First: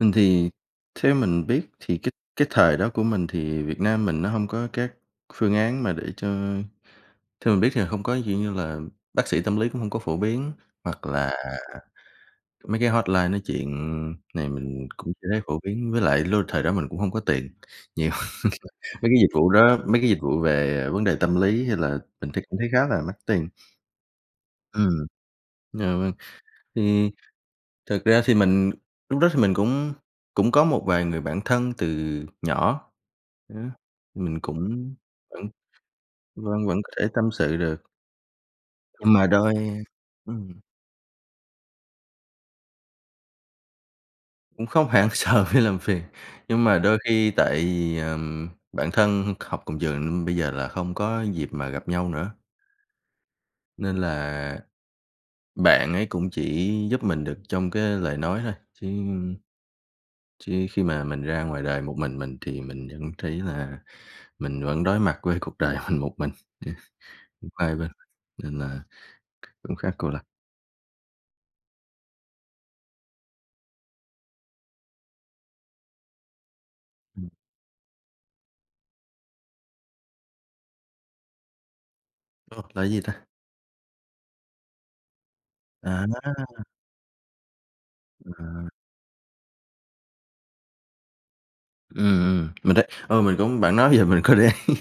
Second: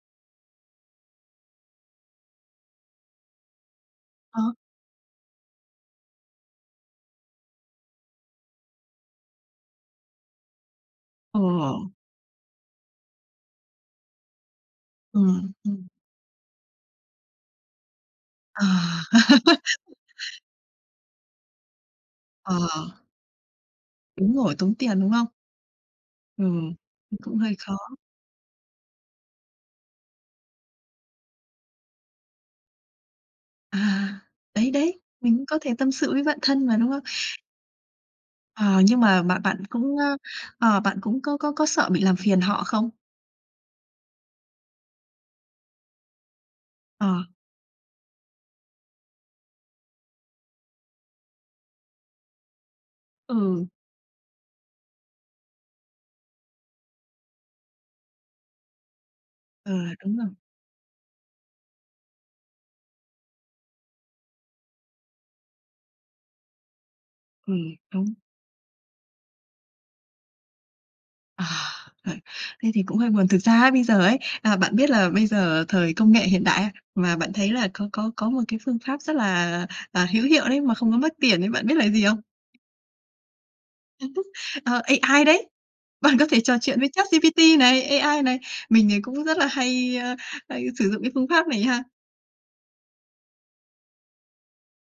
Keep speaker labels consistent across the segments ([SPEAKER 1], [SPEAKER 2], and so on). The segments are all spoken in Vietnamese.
[SPEAKER 1] Mình thì theo mình biết thì cái cái thời đó của mình thì Việt Nam mình nó
[SPEAKER 2] Ờ.
[SPEAKER 1] hông có các phương án mà để cho theo mình biết nha hông có, kiểu như là, bác sĩ tâm lý cũng hông có phổ biến. Hoặc là
[SPEAKER 2] Ờ.
[SPEAKER 1] mấy cái hotline nói chuyện này mình cũng chưa thấy
[SPEAKER 2] Ừm,
[SPEAKER 1] phổ
[SPEAKER 2] ừm.
[SPEAKER 1] biến với lại luôn thời đó mình cũng hông có tiền nhiều,
[SPEAKER 2] Ờ.
[SPEAKER 1] mấy cái dịch vụ đó, mấy cái dịch vụ về, à, vấn đề tâm lý hay là mình thấy
[SPEAKER 2] Ờ.
[SPEAKER 1] cũng thấy khá là mắc tiền.
[SPEAKER 2] Đúng rồi, tốn tiền,
[SPEAKER 1] Ừm,
[SPEAKER 2] đúng không?
[SPEAKER 1] dạ vâng,
[SPEAKER 2] Ừm,
[SPEAKER 1] thì
[SPEAKER 2] ừm, cũng hơi khó.
[SPEAKER 1] thật ra thì mình lúc đó thì mình cũng cũng có một vài người bạn thân từ nhỏ, ờ,
[SPEAKER 2] À,
[SPEAKER 1] mình
[SPEAKER 2] đấy,
[SPEAKER 1] cũng
[SPEAKER 2] đấy, mình
[SPEAKER 1] vẫn
[SPEAKER 2] cũng có thể tâm sự với bạn thân
[SPEAKER 1] vâng,
[SPEAKER 2] mà,
[SPEAKER 1] vẫn có
[SPEAKER 2] đúng không?
[SPEAKER 1] thể tâm sự được.
[SPEAKER 2] Ờ, nhưng
[SPEAKER 1] Nhưng
[SPEAKER 2] mà
[SPEAKER 1] mà
[SPEAKER 2] bạn
[SPEAKER 1] đôi
[SPEAKER 2] bạn cũng, ơ,
[SPEAKER 1] ừm.
[SPEAKER 2] ờ, bạn cũng có có có sợ bị làm phiền họ không?
[SPEAKER 1] Cũng không hẳn sợ bị làm phiền, nhưng mà đôi
[SPEAKER 2] Ờ.
[SPEAKER 1] khi tại vì, ờm, bạn thân học cùng trường nên bây giờ là không có dịp mà gặp nhau nữa.
[SPEAKER 2] Ừ.
[SPEAKER 1] Nên là bạn ấy cũng chỉ giúp mình được trong cái lời nói thôi, chứ
[SPEAKER 2] Ờ, đúng rồi.
[SPEAKER 1] chứ khi mà mình ra ngoài đời một mình mình thì mình vẫn thấy là mình vẫn đối mặt với cuộc đời mình một mình. [unintelligible] không có
[SPEAKER 2] Ừm,
[SPEAKER 1] ai bên,
[SPEAKER 2] đúng.
[SPEAKER 1] nên là cũng khá cô lập.
[SPEAKER 2] À. Ờ, thế thì cũng hơi buồn. Thực ra ấy bây giờ ấy, à, bạn biết là bây giờ thời công nghệ hiện đại, a, mà
[SPEAKER 1] Ừm.
[SPEAKER 2] bạn thấy là có có có một cái phương pháp rất là, à, hữu hiệu đấy mà không có mất tiền ấy, bạn biết là gì không?
[SPEAKER 1] Ồ, là gì ta?
[SPEAKER 2] Ờ, AI đấy.
[SPEAKER 1] À
[SPEAKER 2] Bạn có
[SPEAKER 1] há!
[SPEAKER 2] thể trò chuyện với ChatGPT này, AI này.
[SPEAKER 1] À.
[SPEAKER 2] Mình thì cũng rất là hay, ơ, hay sử dụng cái phương pháp này ha.
[SPEAKER 1] Ừm, ừm, mình thấy ừ, mình cũng bạn nói vậy mình có để ý,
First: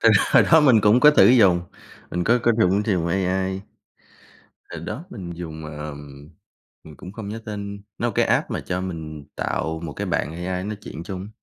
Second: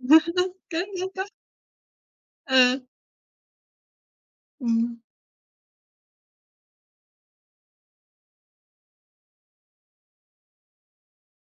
[SPEAKER 1] tại hồi đó
[SPEAKER 2] Có,
[SPEAKER 1] mình cũng
[SPEAKER 2] nếu
[SPEAKER 1] có
[SPEAKER 2] có.
[SPEAKER 1] thử dùng, mình có có
[SPEAKER 2] Ờ.
[SPEAKER 1] dùng, sử dụng AI. Hồi
[SPEAKER 2] Ừm.
[SPEAKER 1] đó mình dùng ờm, mình cũng không nhớ tên, nó cái app mà cho mình tạo một cái bạn AI nói chuyện chung.